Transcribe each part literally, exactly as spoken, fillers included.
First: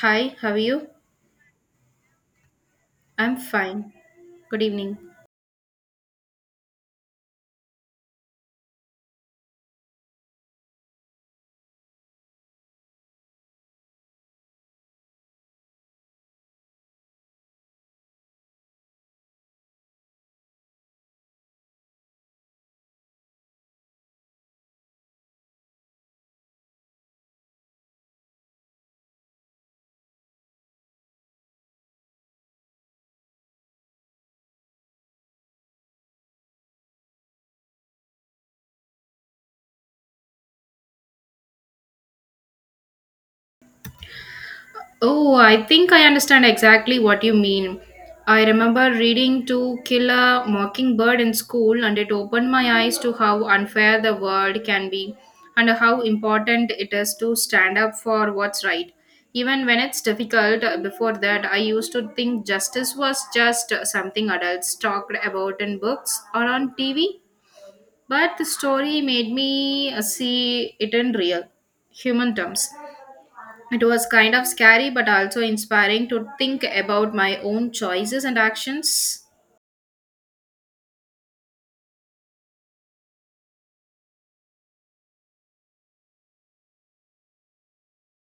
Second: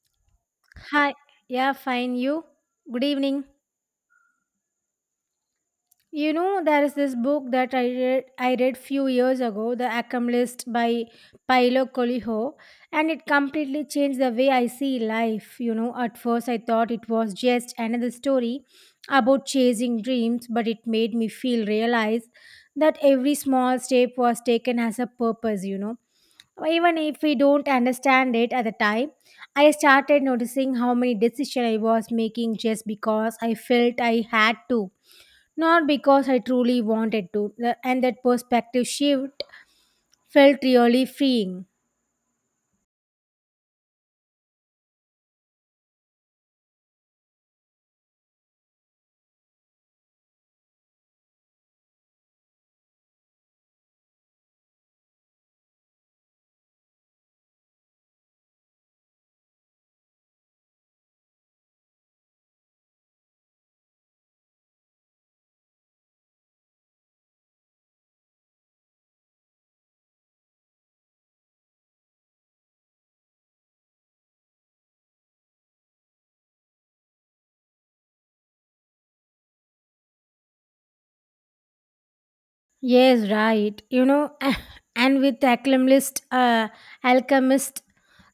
Hi, how are you? Hi. Yeah, fine. You? Good I'm evening. fine. Good evening. You know, there is this book that I read I read few years ago, The Alchemist by Paolo Coelho, and it completely changed the way I see life. You know, at first I thought it was just another story about chasing dreams, but it made me feel realize that every small step was taken as a purpose, you know even if we don't understand it at the time. I started noticing how many decisions I was making just because I felt I had to, not because I truly wanted to, the- and that perspective shift felt really freeing. Oh, I think I understand exactly what you mean. I remember reading To Kill a Mockingbird in school, and it opened my eyes to how unfair the world can be and how important it is to stand up for what's right. Even when it's difficult, uh, before that, I used to think justice was just uh, something adults talked about in books or on T V. But the story made me uh, see it in real human terms. It was kind of scary, but also inspiring to think about my own choices and actions. Yes, right. You know, and with the Alchemist, uh, alchemist,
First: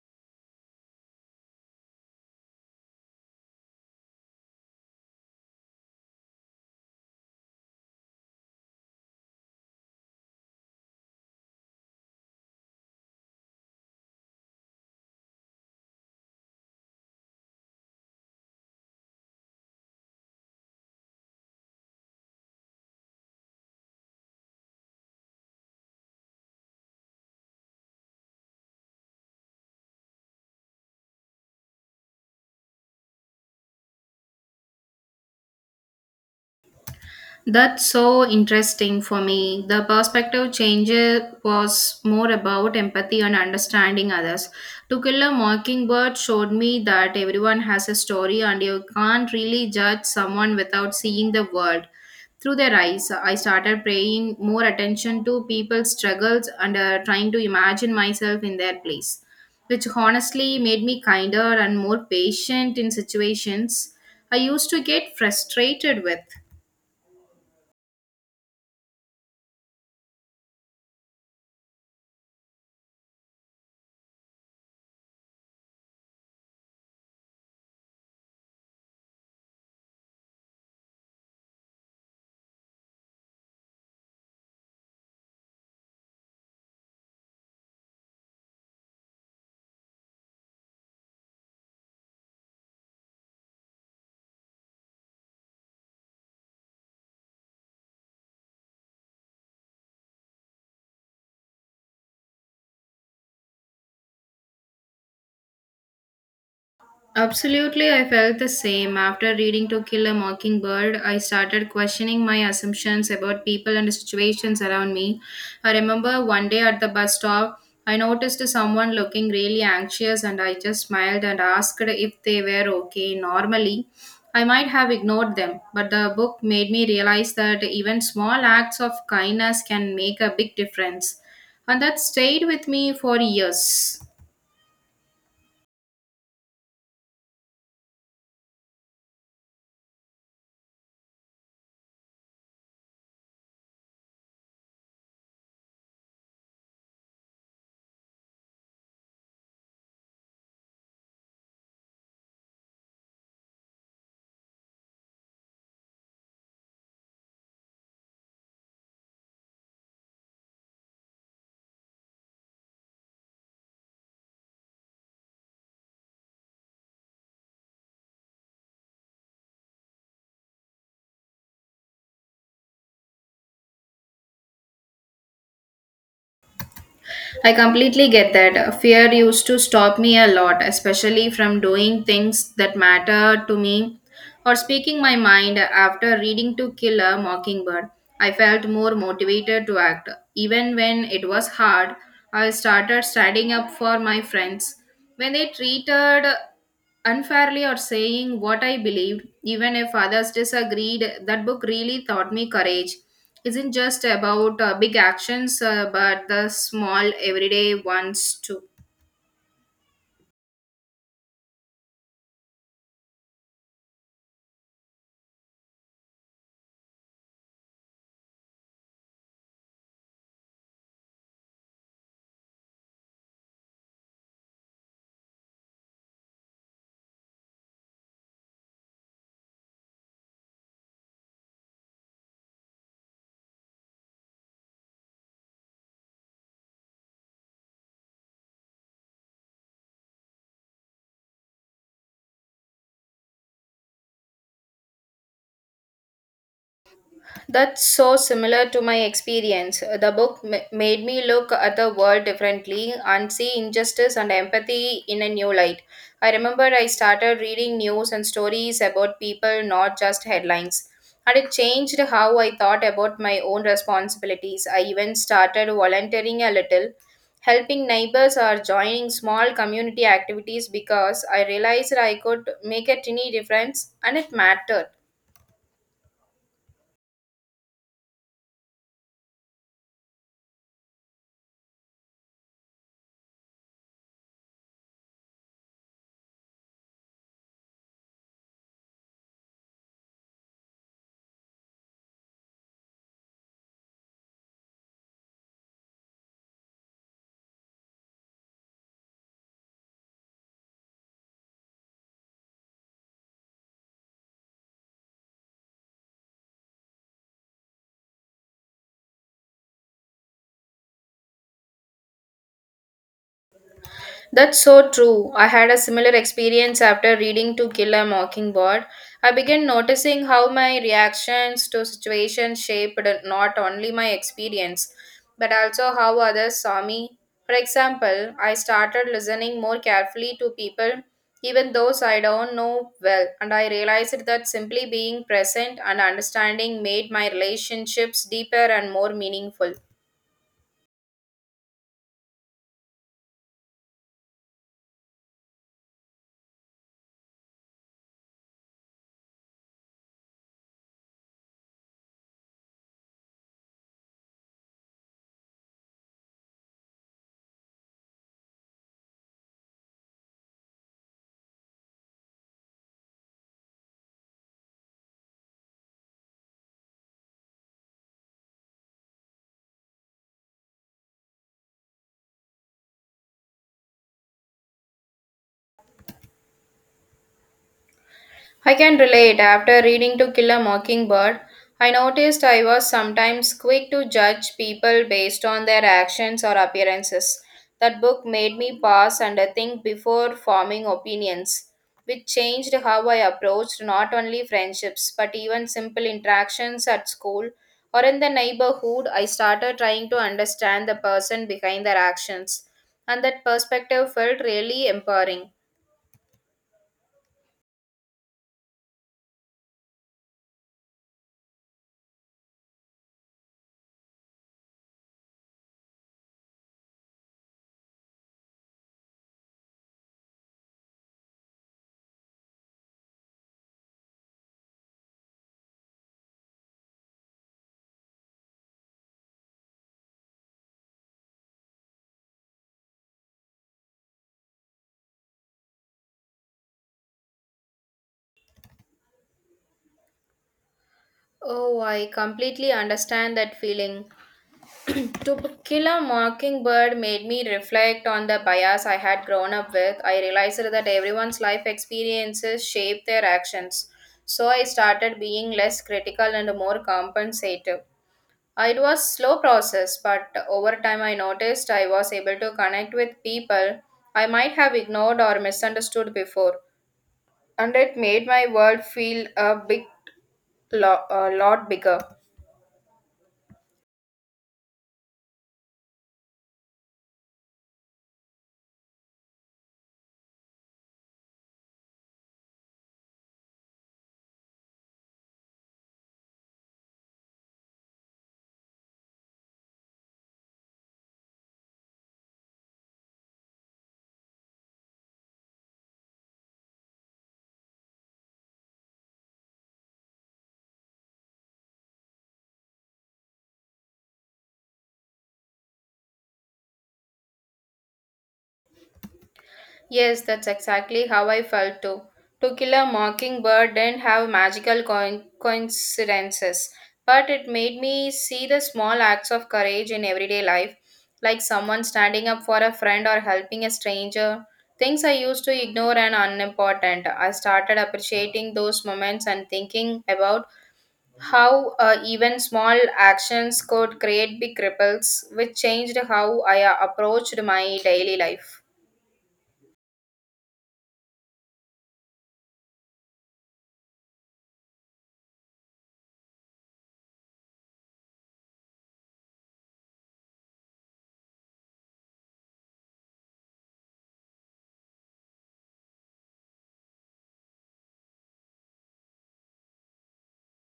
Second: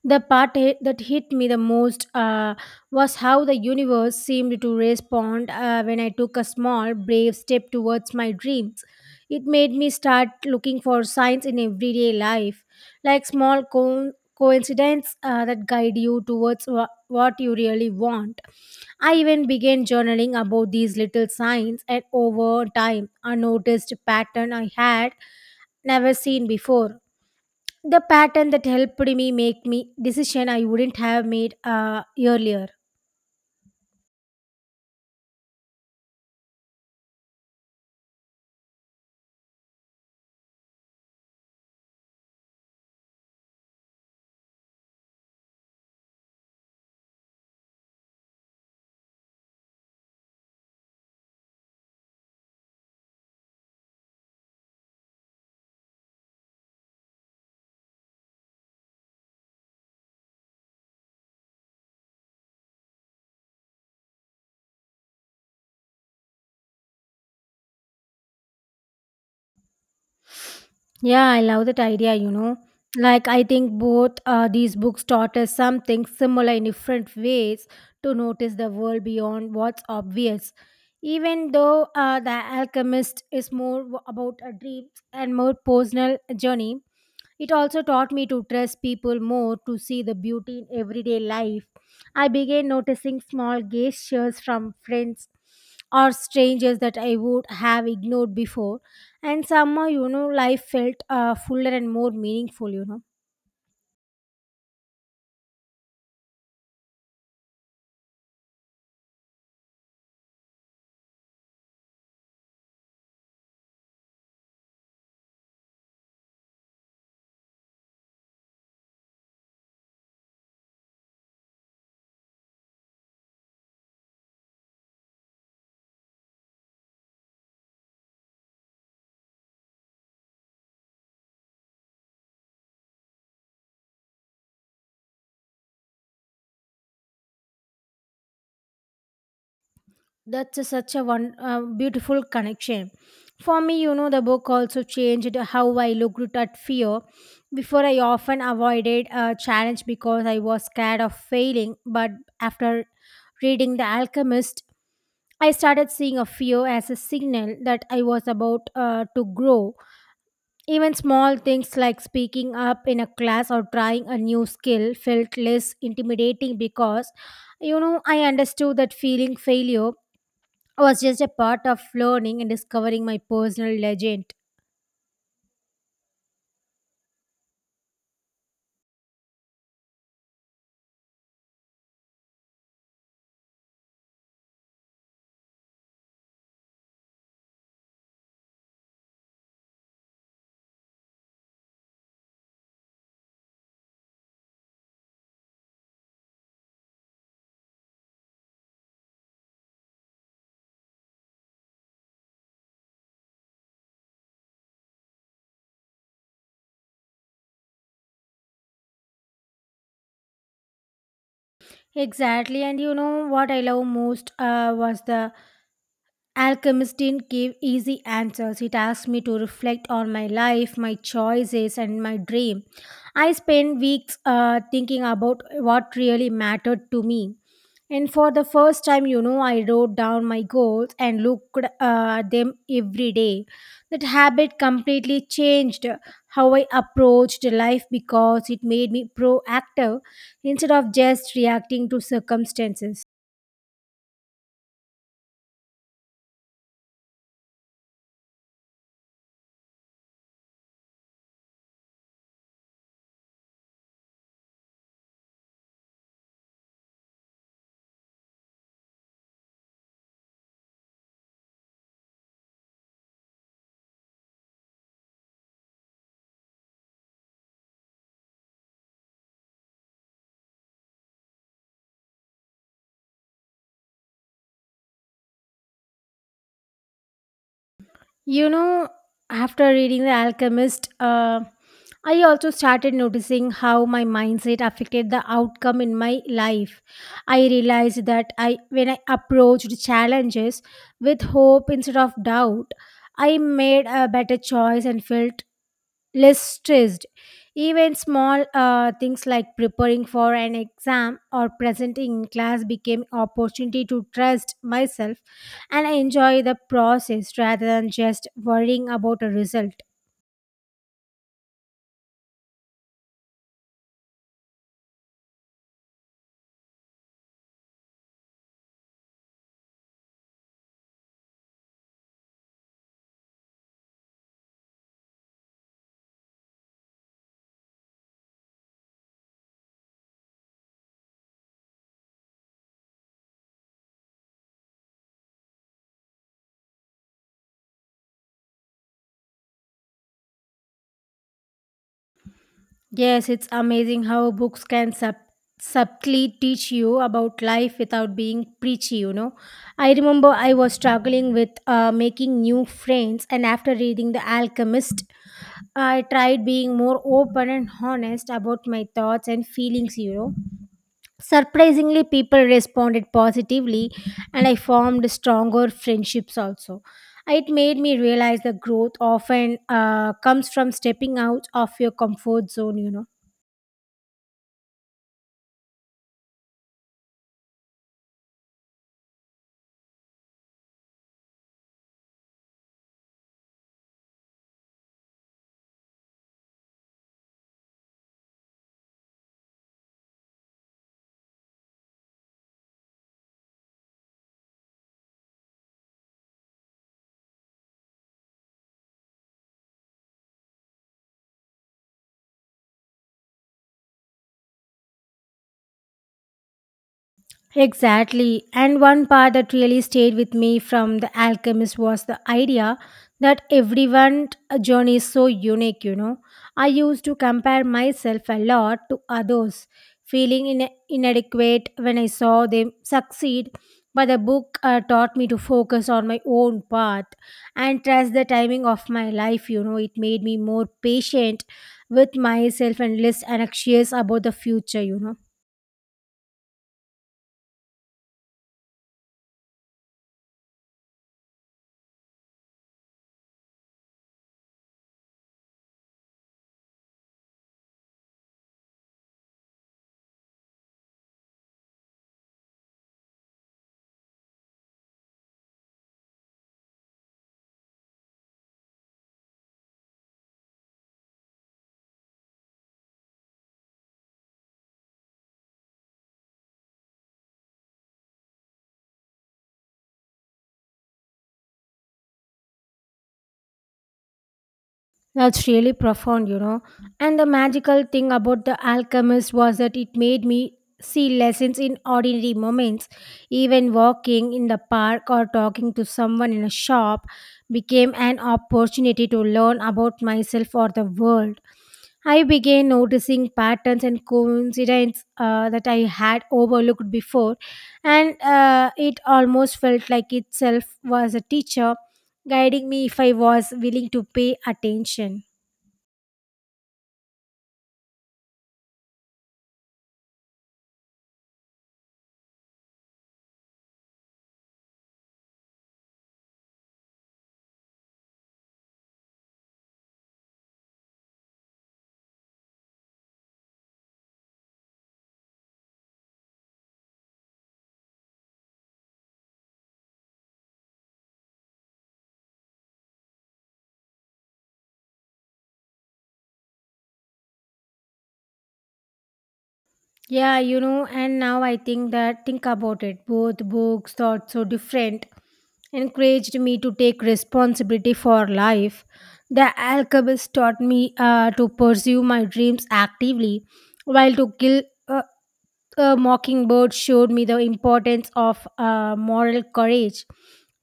the part hit- that hit me the most uh, was how the universe seemed to respond uh, when I took a small, brave step towards my dreams. It made me start looking for signs in everyday life, like small co- coincidences uh, that guide you towards wha- what you really want. I even began journaling about these little signs, and over time, I noticed a pattern I had never seen before, the pattern that helped me make me decision I wouldn't have made uh, earlier. That's so interesting for me. The perspective change was more about empathy and understanding others. To Kill a Mockingbird showed me that everyone has a story and you can't really judge someone without seeing the world through their eyes. I started paying more attention to people's struggles and uh, trying to imagine myself in their place, which honestly made me kinder and more patient in situations I used to get frustrated with. Yeah, I love that idea, you know. Like, I think both uh, these books taught us something similar in different ways to notice the world beyond what's obvious. Even though uh, The Alchemist is more w- about a dream and more personal journey, it also taught me to trust people more, to see the beauty in everyday life. I began noticing small gestures from friends or strangers that I would have ignored before, and somehow you know life felt uh, fuller and more meaningful you know Absolutely, I felt the same. After reading To Kill a Mockingbird, I started questioning my assumptions about people and situations around me. I remember one day at the bus stop, I noticed someone looking really anxious and I just smiled and asked if they were okay. Normally, I might have ignored them, but the book made me realize that even small acts of kindness can make a big difference. And that stayed with me for years. That's a, such a one uh, beautiful connection for me you know the book also changed how I looked at fear. Before, I often avoided a challenge because I was scared of failing, but after reading The Alchemist, I started seeing a fear as a signal that I was about uh, to grow Even small things like speaking up in a class or trying a new skill felt less intimidating because, you know, I understood that feeling failure was just a part of learning and discovering my personal legend. I completely get that. Fear used to stop me a lot, especially from doing things that matter to me or speaking my mind after reading To Kill a Mockingbird. I felt more motivated to act. Even when it was hard, I started standing up for my friends. When they treated unfairly or saying what I believed, even if others disagreed, that book really taught me courage isn't just about uh, big actions, uh, but the small everyday ones too. Exactly, and you know what I love most uh, was the Alchemist didn't give easy answers. It asked me to reflect on my life, my choices, and my dream. I spent weeks uh, thinking about what really mattered to me. And for the first time, you know, I wrote down my goals and looked uh, at them every day. That habit completely changed how I approached life because it made me proactive instead of just reacting to circumstances. That's so similar to my experience. The book ma- made me look at the world differently and see injustice and empathy in a new light. I remember I started reading news and stories about people, not just headlines. And it changed how I thought about my own responsibilities. I even started volunteering a little, helping neighbors or joining small community activities because I realized I could make a tiny difference and it mattered. You know, after reading The Alchemist, uh, I also started noticing how my mindset affected the outcome in my life. I realized that I, when I approached challenges with hope instead of doubt, I made a better choice and felt less stressed. Even small uh, things like preparing for an exam or presenting in class became opportunity to trust myself and enjoy the process rather than just worrying about a result. That's so true. I had a similar experience after reading To Kill a Mockingbird. I began noticing how my reactions to situations shaped not only my experience, but also how others saw me. For example, I started listening more carefully to people, even those I don't know well, and I realized that simply being present and understanding made my relationships deeper and more meaningful. Yes, it's amazing how books can sub- subtly teach you about life without being preachy, you know. I remember I was struggling with uh, making new friends, and after reading The Alchemist, I tried being more open and honest about my thoughts and feelings, you know. Surprisingly, people responded positively, and I formed stronger friendships also. It made me realize that growth often uh, comes from stepping out of your comfort zone, you know. I can relate. After reading To Kill a Mockingbird, I noticed I was sometimes quick to judge people based on their actions or appearances. That book made me pause and think before forming opinions, which changed how I approached not only friendships but even simple interactions at school or in the neighborhood. I started trying to understand the person behind their actions, and that perspective felt really empowering. Exactly. And one part that really stayed with me from The Alchemist was the idea that everyone's journey is so unique, you know. I used to compare myself a lot to others, feeling in inadequate when I saw them succeed. But the book uh, taught me to focus on my own path and trust the timing of my life, you know. It made me more patient with myself and less anxious about the future, you know. Oh, I completely understand that feeling. To B- Kill a Mockingbird made me reflect on the bias I had grown up with. I realized that everyone's life experiences shape their actions. So I started being less critical and more compensative. It was slow process, but over time I noticed I was able to connect with people I might have ignored or misunderstood before, and it made my world feel a big lo- a lot bigger. That's really profound, you know. And the magical thing about The Alchemist was that it made me see lessons in ordinary moments. Even walking in the park or talking to someone in a shop became an opportunity to learn about myself or the world. I began noticing patterns and coincidences uh, that I had overlooked before, and uh, it almost felt like itself was a teacher guiding me if I was willing to pay attention. Yes, that's exactly how I felt too. To Kill a Mockingbird didn't have magical coin- coincidences, but it made me see the small acts of courage in everyday life, like someone standing up for a friend or helping a stranger. Things I used to ignore and unimportant. I started appreciating those moments and thinking about how uh, even small actions could create big ripples, which changed how I uh, approached my daily life. Yeah, you know, and now I think that think about it. Both books thought so different encouraged me to take responsibility for life. The Alchemist taught me uh, to pursue my dreams actively, while To Kill a, a Mockingbird showed me the importance of uh, moral courage.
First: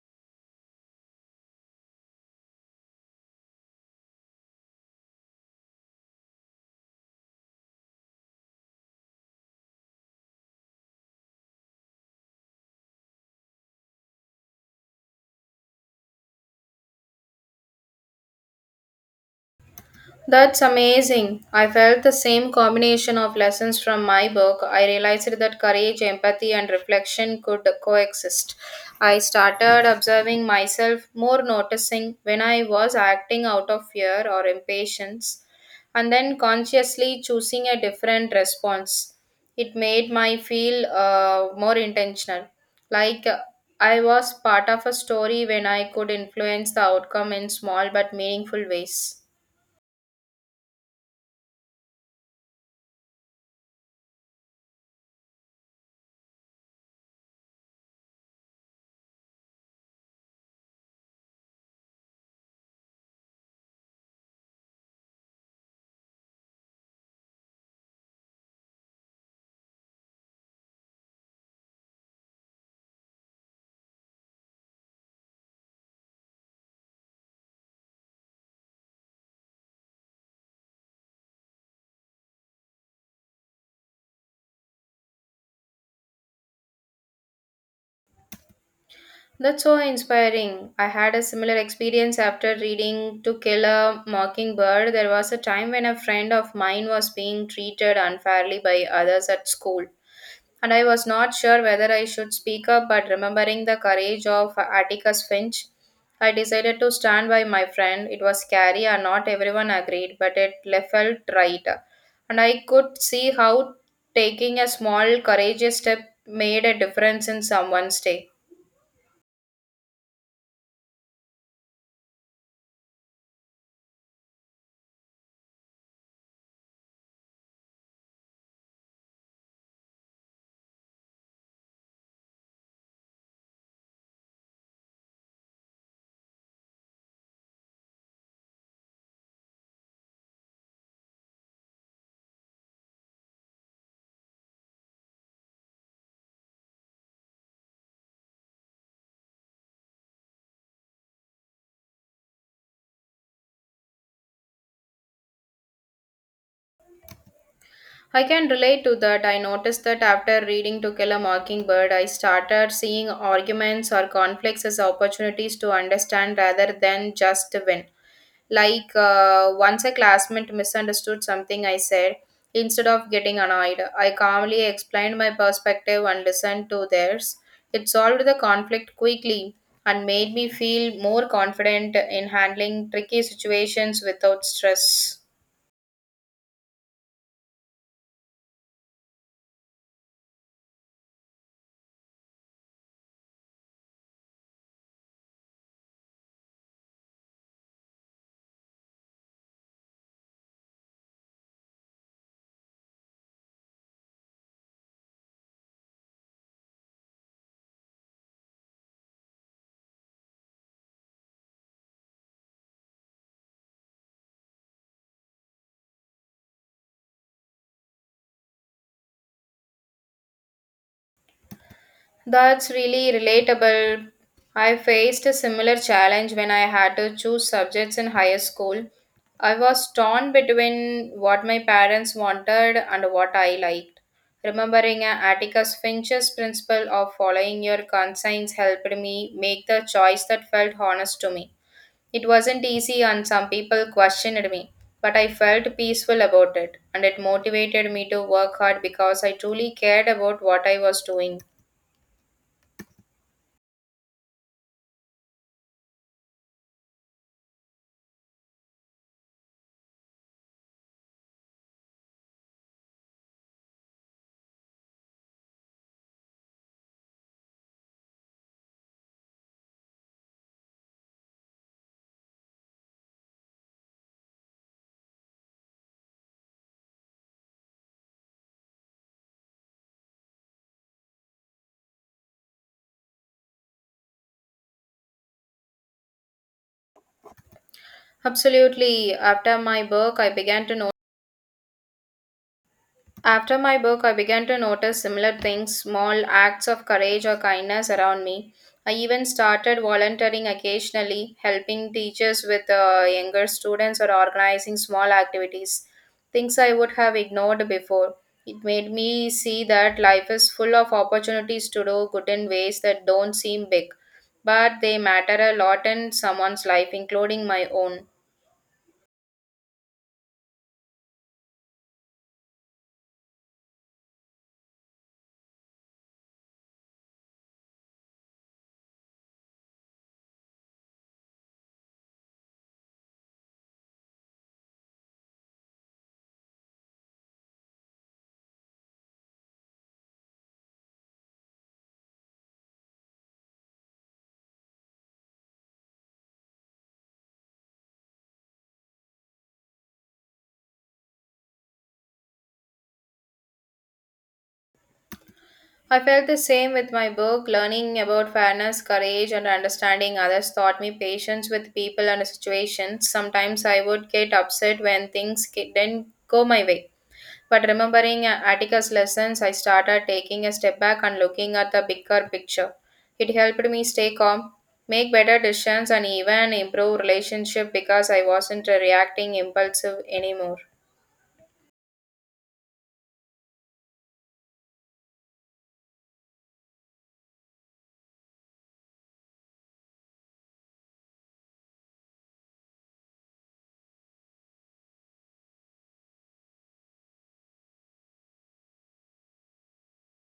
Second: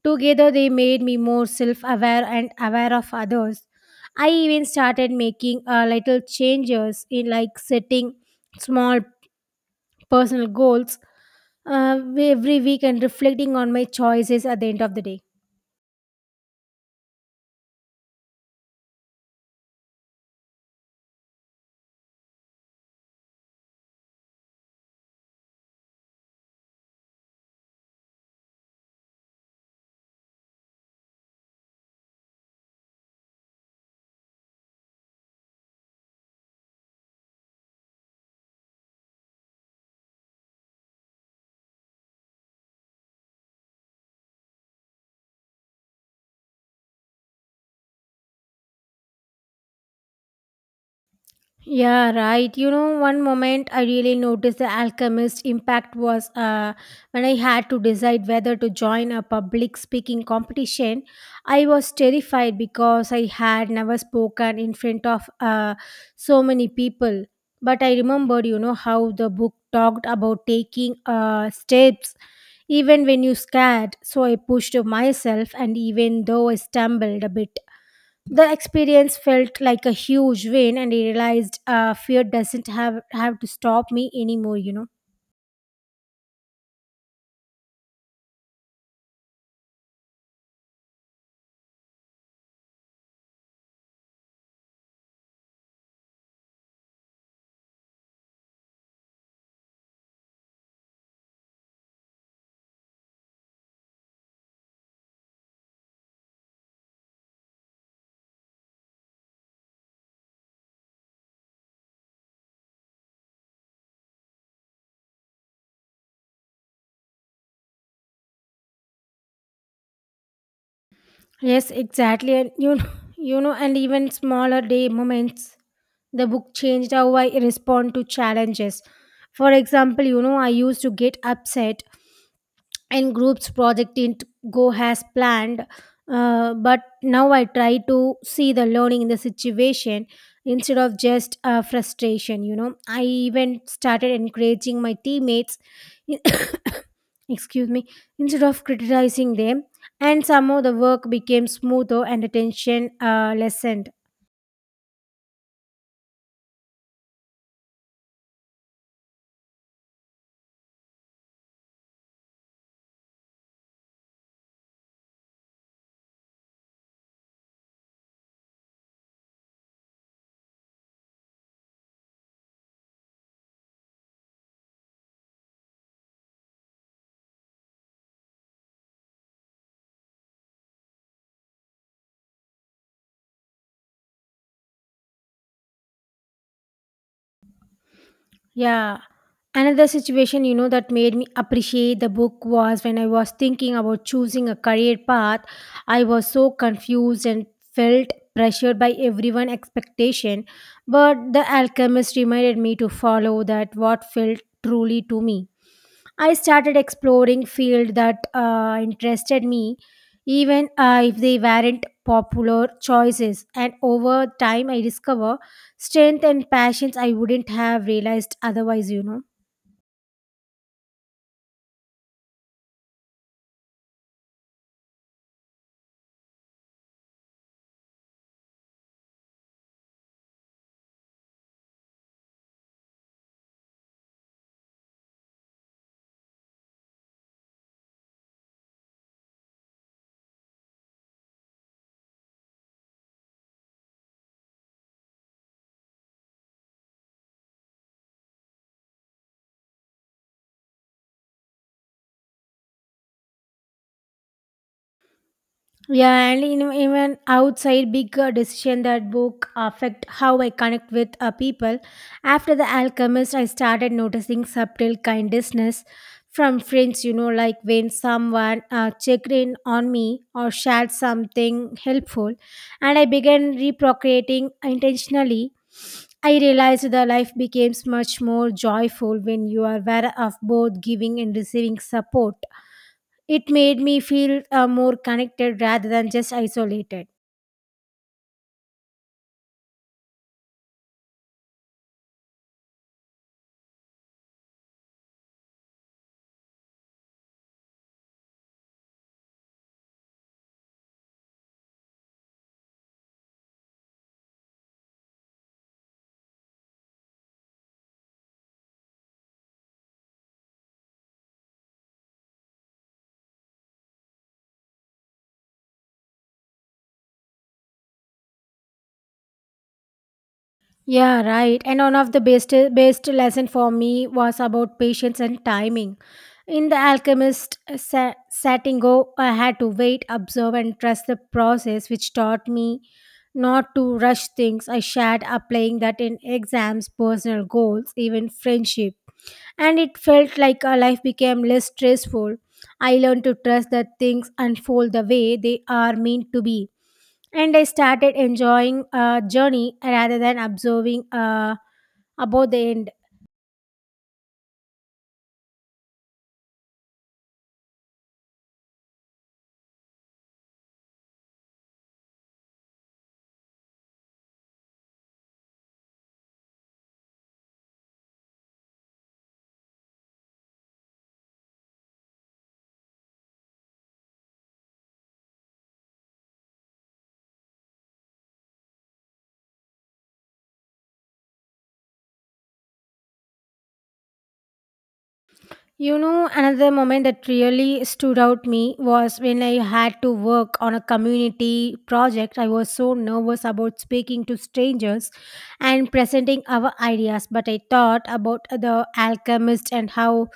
Together, they made me more self-aware and aware of others. I even started making uh, little changes, in like setting small personal goals uh, every week and reflecting on my choices at the end of the day. That's amazing. I felt the same combination of lessons from my book. I realized that courage, empathy, and reflection could coexist. I started observing myself more, noticing when I was acting out of fear or impatience, and then consciously choosing a different response. It made my feel uh, more intentional, like uh, I was part of a story when I could influence the outcome in small but meaningful ways. Yeah, right. You know, one moment I really noticed the Alchemist impact was uh, when I had to decide whether to join a public speaking competition. I was terrified because I had never spoken in front of uh, so many people. But I remembered, you know, how the book talked about taking uh, steps even when you're scared. So I pushed myself, and even though I stumbled a bit, the experience felt like a huge win, and I realized uh, fear doesn't have have to stop me anymore. You know. That's so inspiring. I had a similar experience after reading To Kill a Mockingbird. There was a time when a friend of mine was being treated unfairly by others at school, and I was not sure whether I should speak up, but remembering the courage of Atticus Finch, I decided to stand by my friend. It was scary and not everyone agreed, but it le- felt right. And I could see how taking a small, courageous step made a difference in someone's day. Yes, exactly, and you know, you know, and even smaller day moments. The book changed how I respond to challenges. For example, you know, I used to get upset in groups project didn't go as planned, uh, but now I try to see the learning in the situation instead of just uh, frustration. you know I even started encouraging my teammates, excuse me, instead of criticizing them, and somehow the work became smoother and the tension uh, lessened. I can relate to that. I noticed that after reading To Kill a Mockingbird, I started seeing arguments or conflicts as opportunities to understand rather than just to win. Like uh, once a classmate misunderstood something I said, instead of getting annoyed, I calmly explained my perspective and listened to theirs. It solved the conflict quickly and made me feel more confident in handling tricky situations without stress. Yeah. Another situation, you know, that made me appreciate the book was when I was thinking about choosing a career path. I was so confused and felt pressured by everyone' expectation. But The Alchemist reminded me to follow that what felt truly to me. I started exploring fields that uh, interested me, even uh, if they weren't popular choices. And over time, I discover strength and passions I wouldn't have realized otherwise. You know. That's really relatable. I faced a similar challenge when I had to choose subjects in higher school. I was torn between what my parents wanted and what I liked. Remembering Atticus Finch's principle of following your conscience helped me make the choice that felt honest to me. It wasn't easy, and some people questioned me, but I felt peaceful about it, and it motivated me to work hard because I truly cared about what I was doing. Yeah, and in, even outside bigger decision, that book affect how I connect with uh, people. After The Alchemist, I started noticing subtle kindness from friends, you know, like when someone uh, checked in on me or shared something helpful, and I began reprocreating intentionally. I realized that life becomes much more joyful when you are aware of both giving and receiving support. It made me feel uh, more connected rather than just isolated. Absolutely. After my book, I began to note. After my book, I began to notice similar things, small acts of courage or kindness around me. I even started volunteering occasionally, helping teachers with uh, younger students or organizing small activities, things I would have ignored before. It made me see that life is full of opportunities to do good in ways that don't seem big, but they matter a lot in someone's life, including my own. Yeah, right. And one of the best best lesson for me was about patience and timing. In The Alchemist uh, sa- Satingo, I had to wait, observe, and trust the process, which taught me not to rush things. I shared applying that in exams, personal goals, even friendship, and it felt like our life became less stressful. I learned to trust that things unfold the way they are meant to be. And I started enjoying a journey rather than observing uh, about the end. I felt the same with my book. Learning about fairness, courage, and understanding others taught me patience with people and situations. Sometimes I would get upset when things ki- didn't go my way. But remembering uh, Atticus' lessons, I started taking a step back and looking at the bigger picture. It helped me stay calm, make better decisions, and even improve relationship because I wasn't uh, reacting impulsive anymore. You know, another moment that really stood out me was when I had to work on a community project. I was so nervous about speaking to strangers and presenting our ideas, but I thought about the Alchemist and how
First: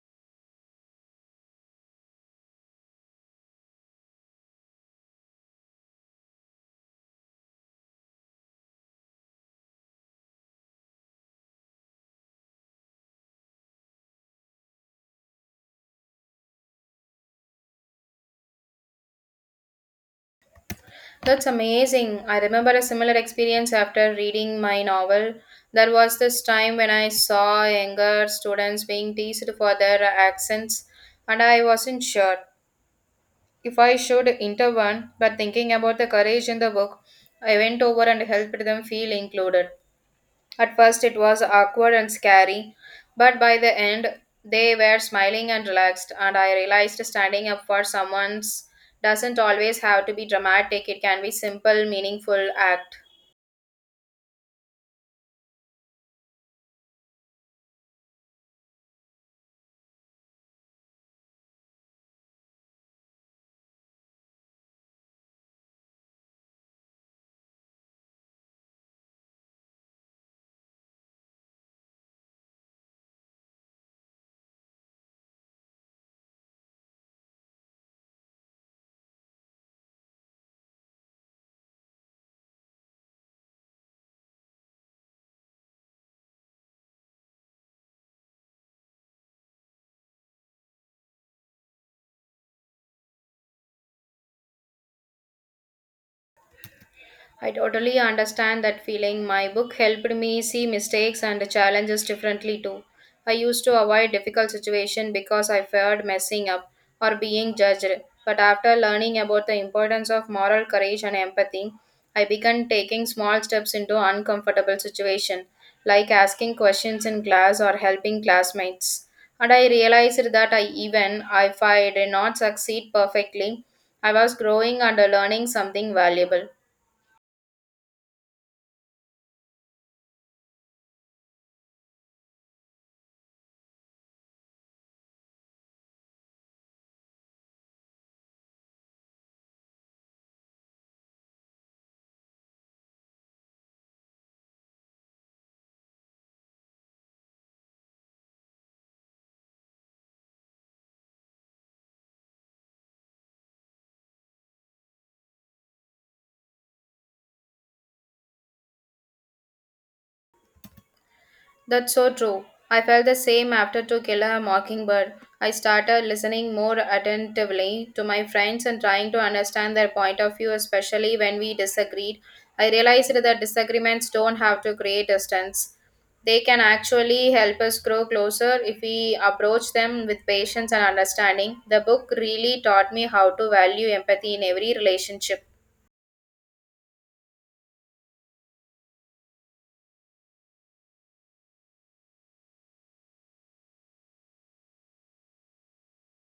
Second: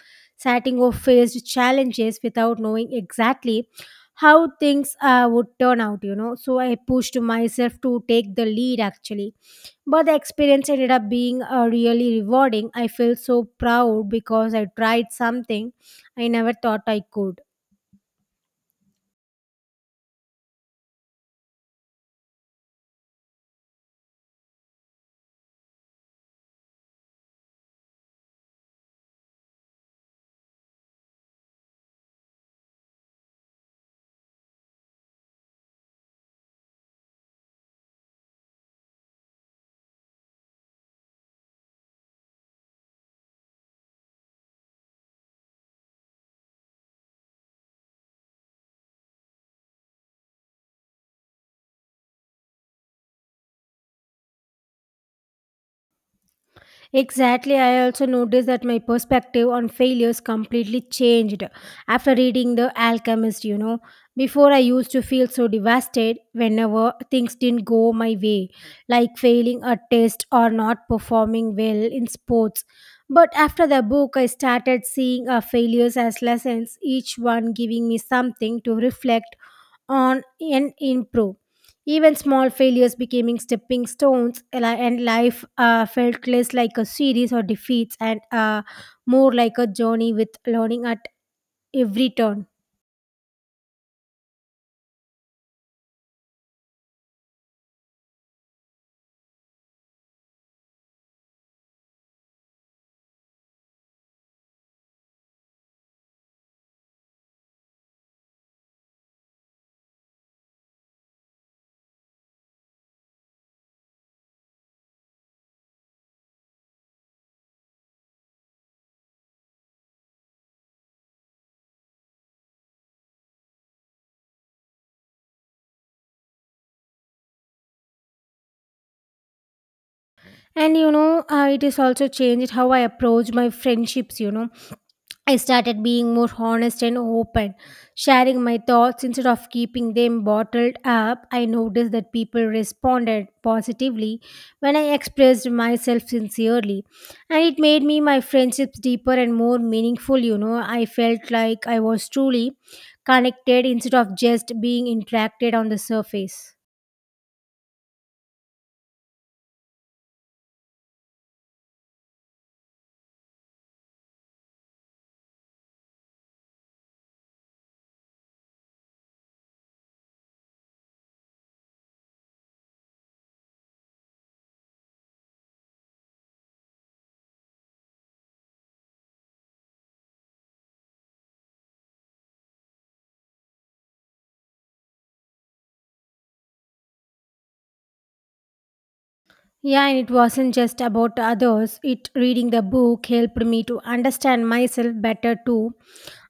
Satingo faced challenges without knowing exactly how things uh, would turn out, you know. So I pushed myself to take the lead actually. But the experience ended up being uh, really rewarding. I feel so proud because I tried something I never thought I could. That's amazing. I remember a similar experience after reading my novel. There was this time when I saw younger students being teased for their accents, and I wasn't sure if I should intervene, but thinking about the courage in the book, I went over and helped them feel included. At first, it was awkward and scary, but by the end, they were smiling and relaxed, and I realized standing up for someone doesn't always have to be dramatic, it can be simple, meaningful act. Exactly, I also noticed that my perspective on failures completely changed after reading The Alchemist. You know, before, I used to feel so devastated whenever things didn't go my way, like failing a test or not performing well in sports. But after the book, I started seeing our failures as lessons, each one giving me something to reflect on and improve. Even small failures becoming stepping stones, and li- and life uh, felt less like a series or defeats, and uh, more like a journey with learning at every turn. I totally understand that feeling. My book helped me see mistakes and challenges differently too. I used to avoid difficult situations because I feared messing up or being judged. But after learning about the importance of moral courage and empathy, I began taking small steps into uncomfortable situations, like asking questions in class or helping classmates. And I realized that I even if I did not succeed perfectly, I was growing and learning something valuable. And you know uh, it is also changed how I approach my friendships you know I started being more honest and open, sharing my thoughts instead of keeping them bottled up. I noticed that people responded positively when I expressed myself sincerely, and it made me my friendships deeper and more meaningful. You know, I felt like I was truly connected instead of just being interacted on the surface. That's so true. I felt the same after To Kill a Mockingbird. I started listening more attentively to my friends and trying to understand their point of view, especially when we disagreed. I realized that disagreements don't have to create distance. They can actually help us grow closer if we approach them with patience and understanding. The book really taught me how to value empathy in every relationship. Yeah, and it wasn't just about others. It reading the book helped me to understand myself better too.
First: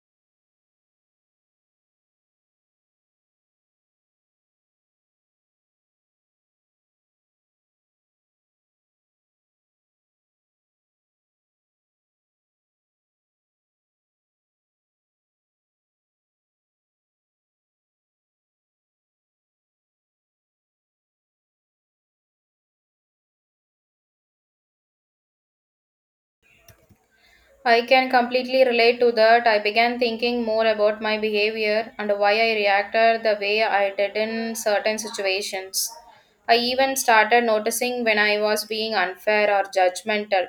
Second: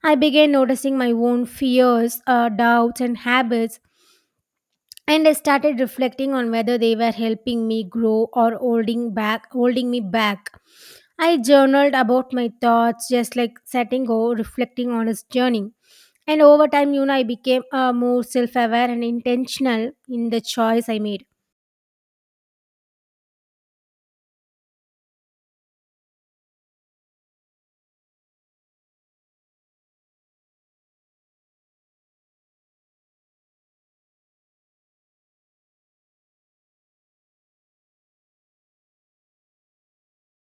I began noticing my own fears, uh, doubts, and habits, and I started reflecting on whether they were helping me grow or holding back, holding me back. I journaled about my thoughts, just like setting go, reflecting on his journey. And over time, you know, I became uh, more self-aware and intentional in the choice I made. I can completely relate to that. I began thinking more about my behavior and why I reacted the way I did in certain situations. I even started noticing when I was being unfair or judgmental,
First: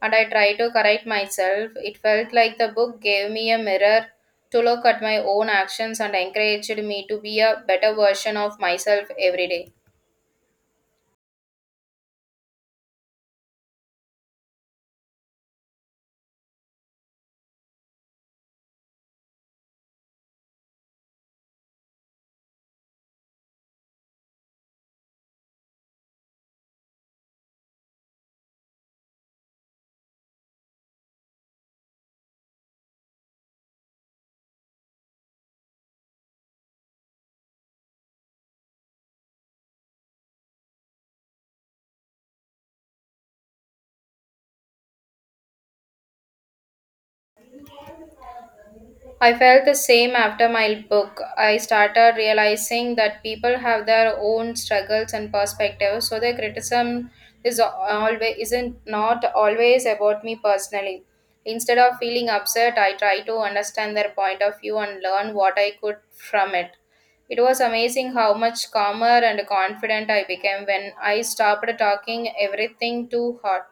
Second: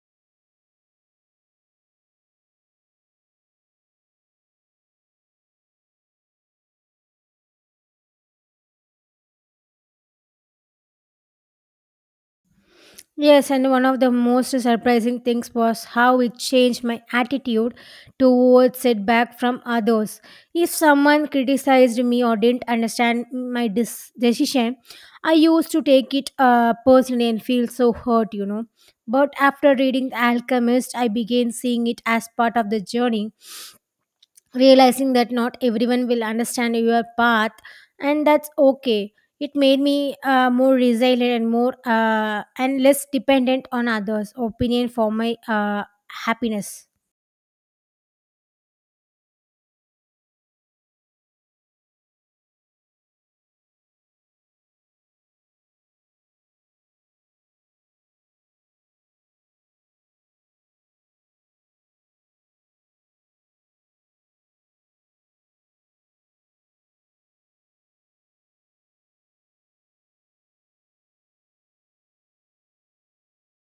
and I tried to correct myself. It felt like the book gave me a mirror to look at my own actions and encouraged me to be a better version of myself every day. Yes, and one of the most surprising things was how it changed my attitude towards setback from others. If someone criticized me or didn't understand my dis- decision, I used to take it uh, personally and feel so hurt, you know. But after reading The Alchemist, I began seeing it as part of the journey, realizing that not everyone will understand your path, and that's okay. It made me uh, more resilient and more uh, and less dependent on others' opinion for my uh, happiness. I felt the same after my book. I started realizing that people have their own struggles and perspectives, so their criticism is always isn't not always about me personally. Instead of feeling upset, I try to understand their point of view and learn what I could from it. It was amazing how much calmer and confident I became when I stopped talking everything too hard.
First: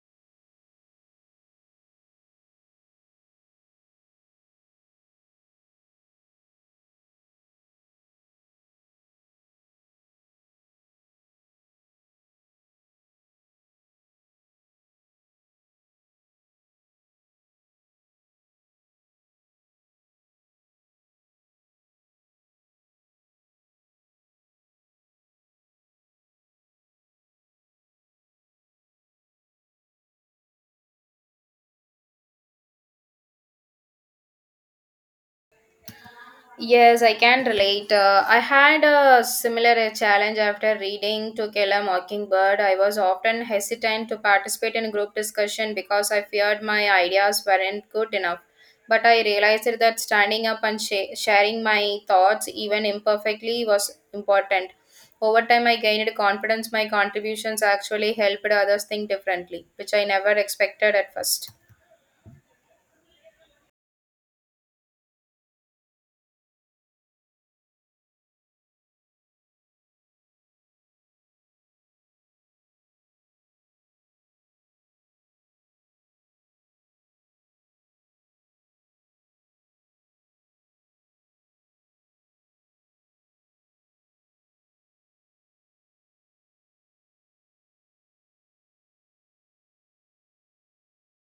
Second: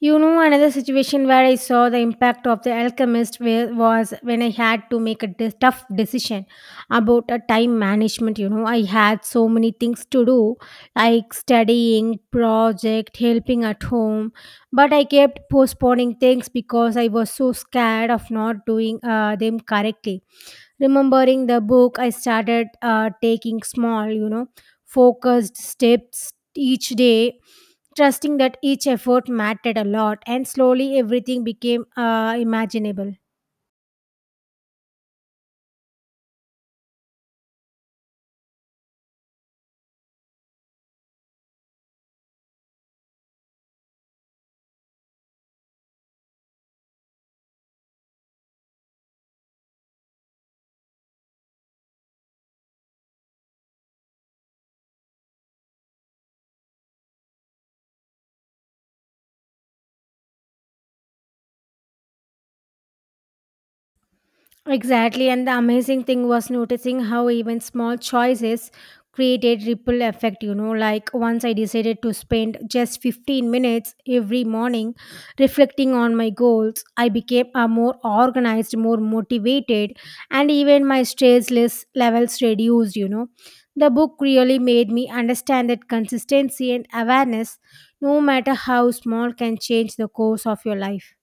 You know, another situation where I saw the impact of The Alchemist where, was when I had to make a de- tough decision about a time management. You know, I had so many things to do, like studying, project, helping at home, but I kept postponing things because I was so scared of not doing uh, them correctly. Remembering the book, I started uh, taking small, you know, focused steps each day, trusting that each effort mattered a lot, and slowly everything became uh, imaginable. Yes, I can relate. Uh, I had a similar uh, challenge after reading To Kill a Mockingbird. I was often hesitant to participate in group discussion because I feared my ideas weren't good enough. But I realized that standing up and sh- sharing my thoughts, even imperfectly, was important. Over time, I gained confidence my contributions actually helped others think differently, which I never expected at first. Exactly, and the amazing thing was noticing how even small choices created ripple effect. You know, like once I decided to spend just fifteen minutes every morning reflecting on my goals, I became a more organized, more motivated, and even my stress less levels reduced, you know. The book really made me understand that consistency and awareness, no matter how small, can change the course of your life.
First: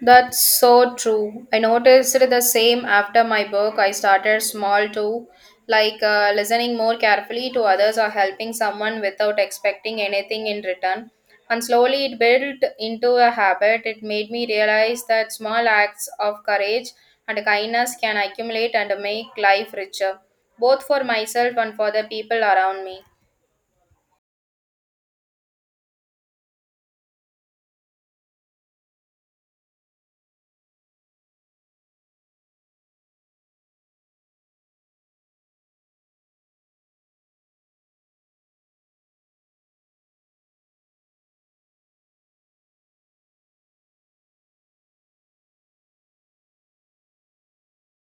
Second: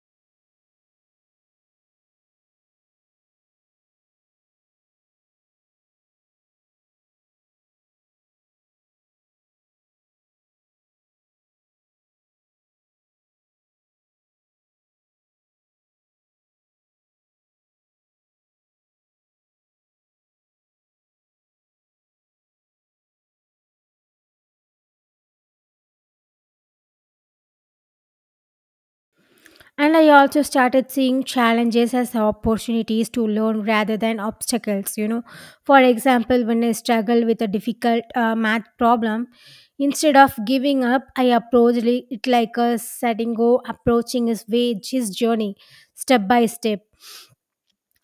That's so true. I noticed the same after my book. I started small too, like uh, listening more carefully to others or helping someone without expecting anything in return. And slowly it built into a habit. It made me realize that small acts of courage and kindness can accumulate and make life richer, both for myself and for the people around me. And I also started seeing challenges as opportunities to learn rather than obstacles. You know, for example, when I struggle with a difficult uh, math problem, instead of giving up, I approach li- it like a setting go, approaching his way, his journey, step by step,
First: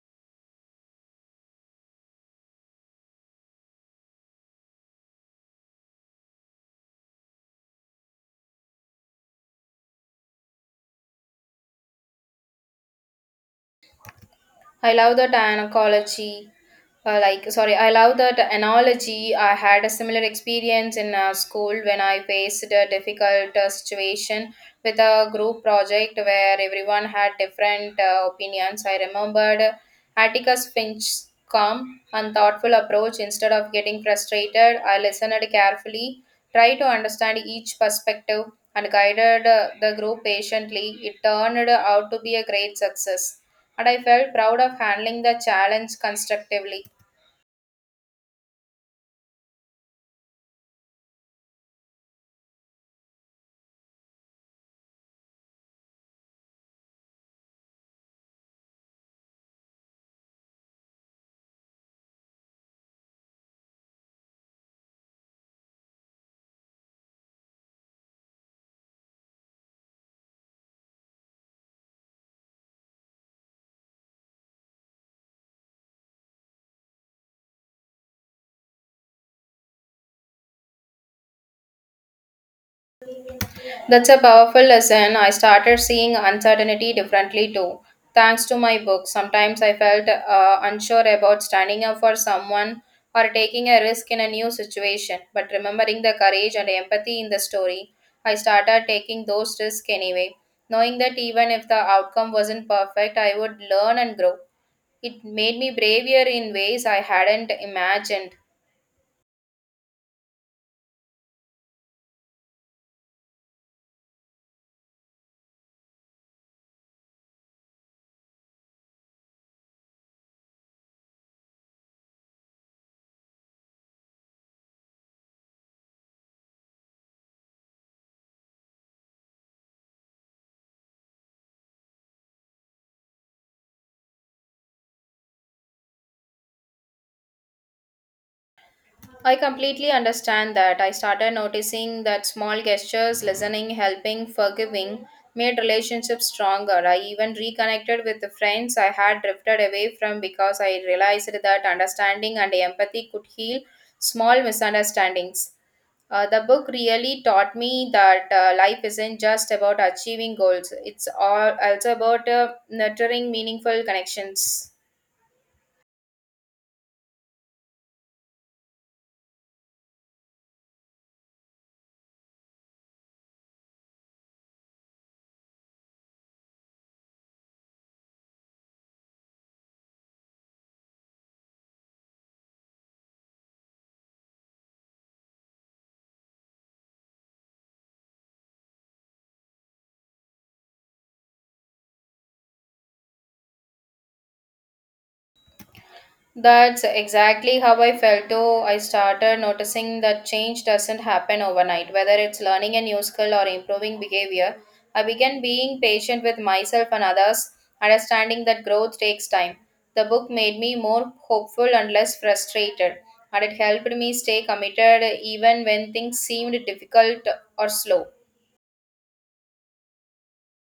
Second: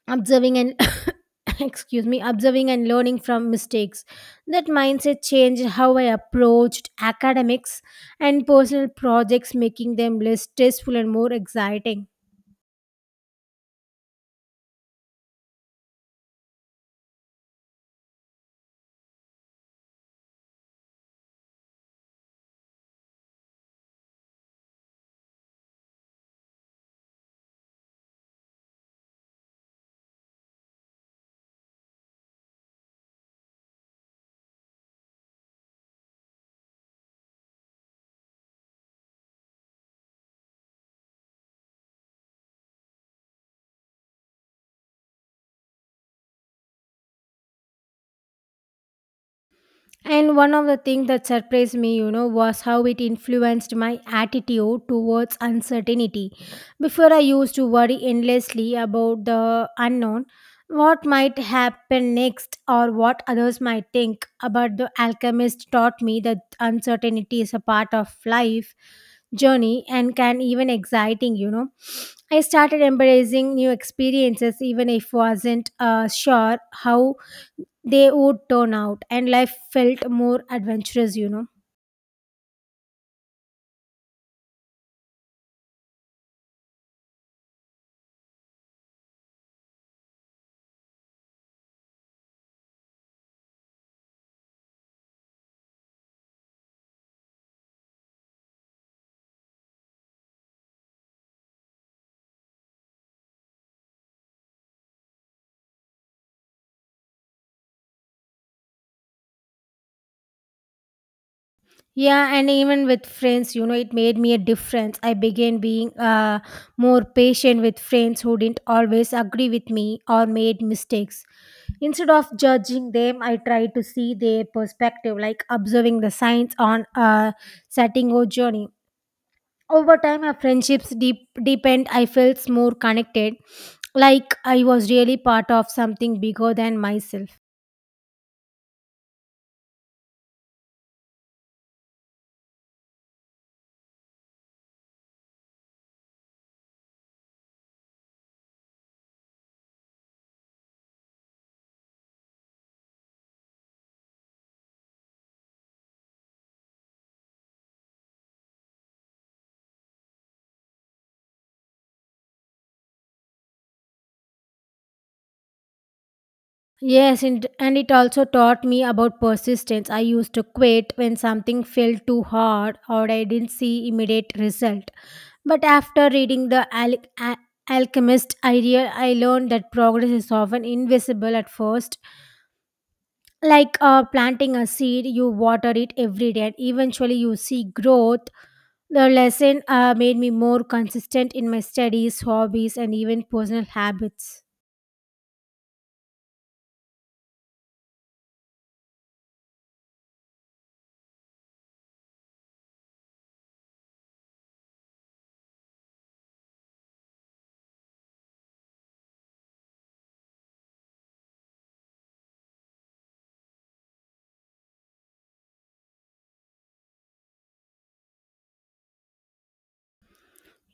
observing and excuse me, observing and learning from mistakes. That mindset changed how I approached academics and personal projects, making them less stressful and more exciting. I love that analogy. Uh, like sorry I love that analogy. I had a similar experience in uh, school when I faced a difficult uh, situation with a group project where everyone had different uh, opinions. I remembered Atticus Finch's calm and thoughtful approach. Instead of getting frustrated, I listened carefully, tried to understand each perspective, and guided uh, the group patiently. It turned out to be a great success, and I felt proud of handling the challenge constructively. And one of the things that surprised me, you know, was how it influenced my attitude towards uncertainty. Before, I used to worry endlessly about the unknown, what might happen next, or what others might think. But the alchemist taught me that uncertainty is a part of life journey and can even exciting, you know. I started embracing new experiences even if wasn't uh, sure how they would turn out, and life felt more adventurous, you know. That's a powerful lesson. I started seeing uncertainty differently too. Thanks to my book, sometimes I felt uh, unsure about standing up for someone or taking a risk in a new situation. But remembering the courage and empathy in the story, I started taking those risks anyway. Knowing that even if the outcome wasn't perfect, I would learn and grow. It made me braver in ways I hadn't imagined. Yeah, and even with friends, you know, it made me a difference. I began being uh, more patient with friends who didn't always agree with me or made mistakes. Instead of judging them, I tried to see their perspective, like observing the signs on a setting or journey. Over time our friendships deep, deepened. I felt more connected, like I was really part of something bigger than myself. I completely understand that. I started noticing that small gestures, listening, helping, forgiving, made relationships stronger. I even reconnected with the friends I had drifted away from because I realized that understanding and empathy could heal small misunderstandings. Uh, the book really taught me that uh, life isn't just about achieving goals, it's all, also about uh, nurturing meaningful connections. Yes, and, and it also taught me about persistence. I used to quit when something felt too hard or I didn't see immediate result. But after reading The Al- A- Alchemist, I, real- I learned that progress is often invisible at first. Like uh, planting a seed, you water it every day and eventually you see growth. The lesson uh, made me more consistent in my studies, hobbies, and even personal habits. That's exactly how I felt too. I started noticing that change doesn't happen overnight, whether it's learning a new skill or improving behavior. I began being patient with myself and others, understanding that growth takes time. The book made me more hopeful and less frustrated, and it helped me stay committed even when things seemed difficult or slow.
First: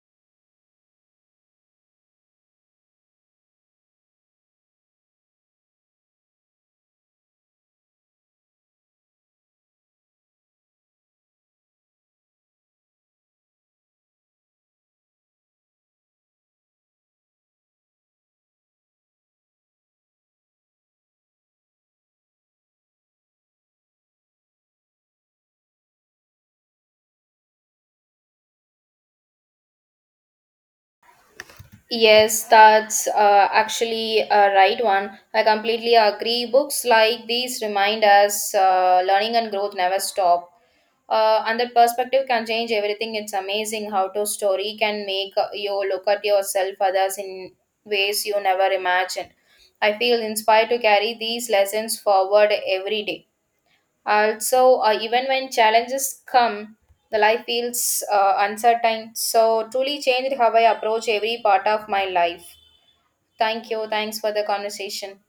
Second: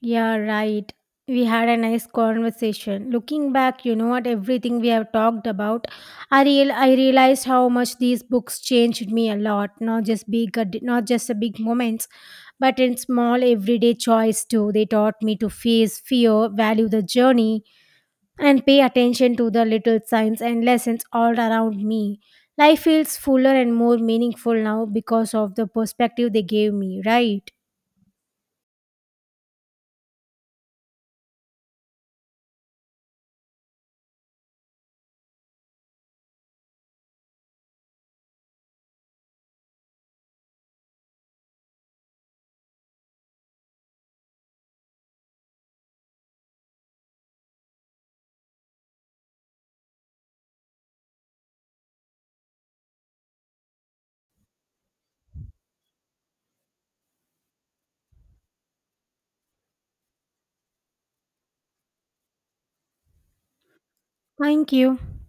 Yeah, right. We had a nice conversation. Looking back, you know what, everything we have talked about, I real I realized how much these books changed me a lot. Not just big, not just the big moments, but in small everyday choice too. They taught me to face fear, value the journey, and pay attention to the little signs and lessons all around me. Life feels fuller and more meaningful now because of the perspective they gave me. Right. Yes, that's uh, actually a right one. I completely agree. Books like these remind us uh, learning and growth never stop. Uh, and that perspective can change everything. It's amazing how to story can make uh, you look at yourself, others in ways you never imagined. I feel inspired to carry these lessons forward every day. Also, uh, even when challenges come, the life feels uh, uncertain. So, truly changed how I approach every part of my life. Thank you. Thanks for the Thank you. conversation.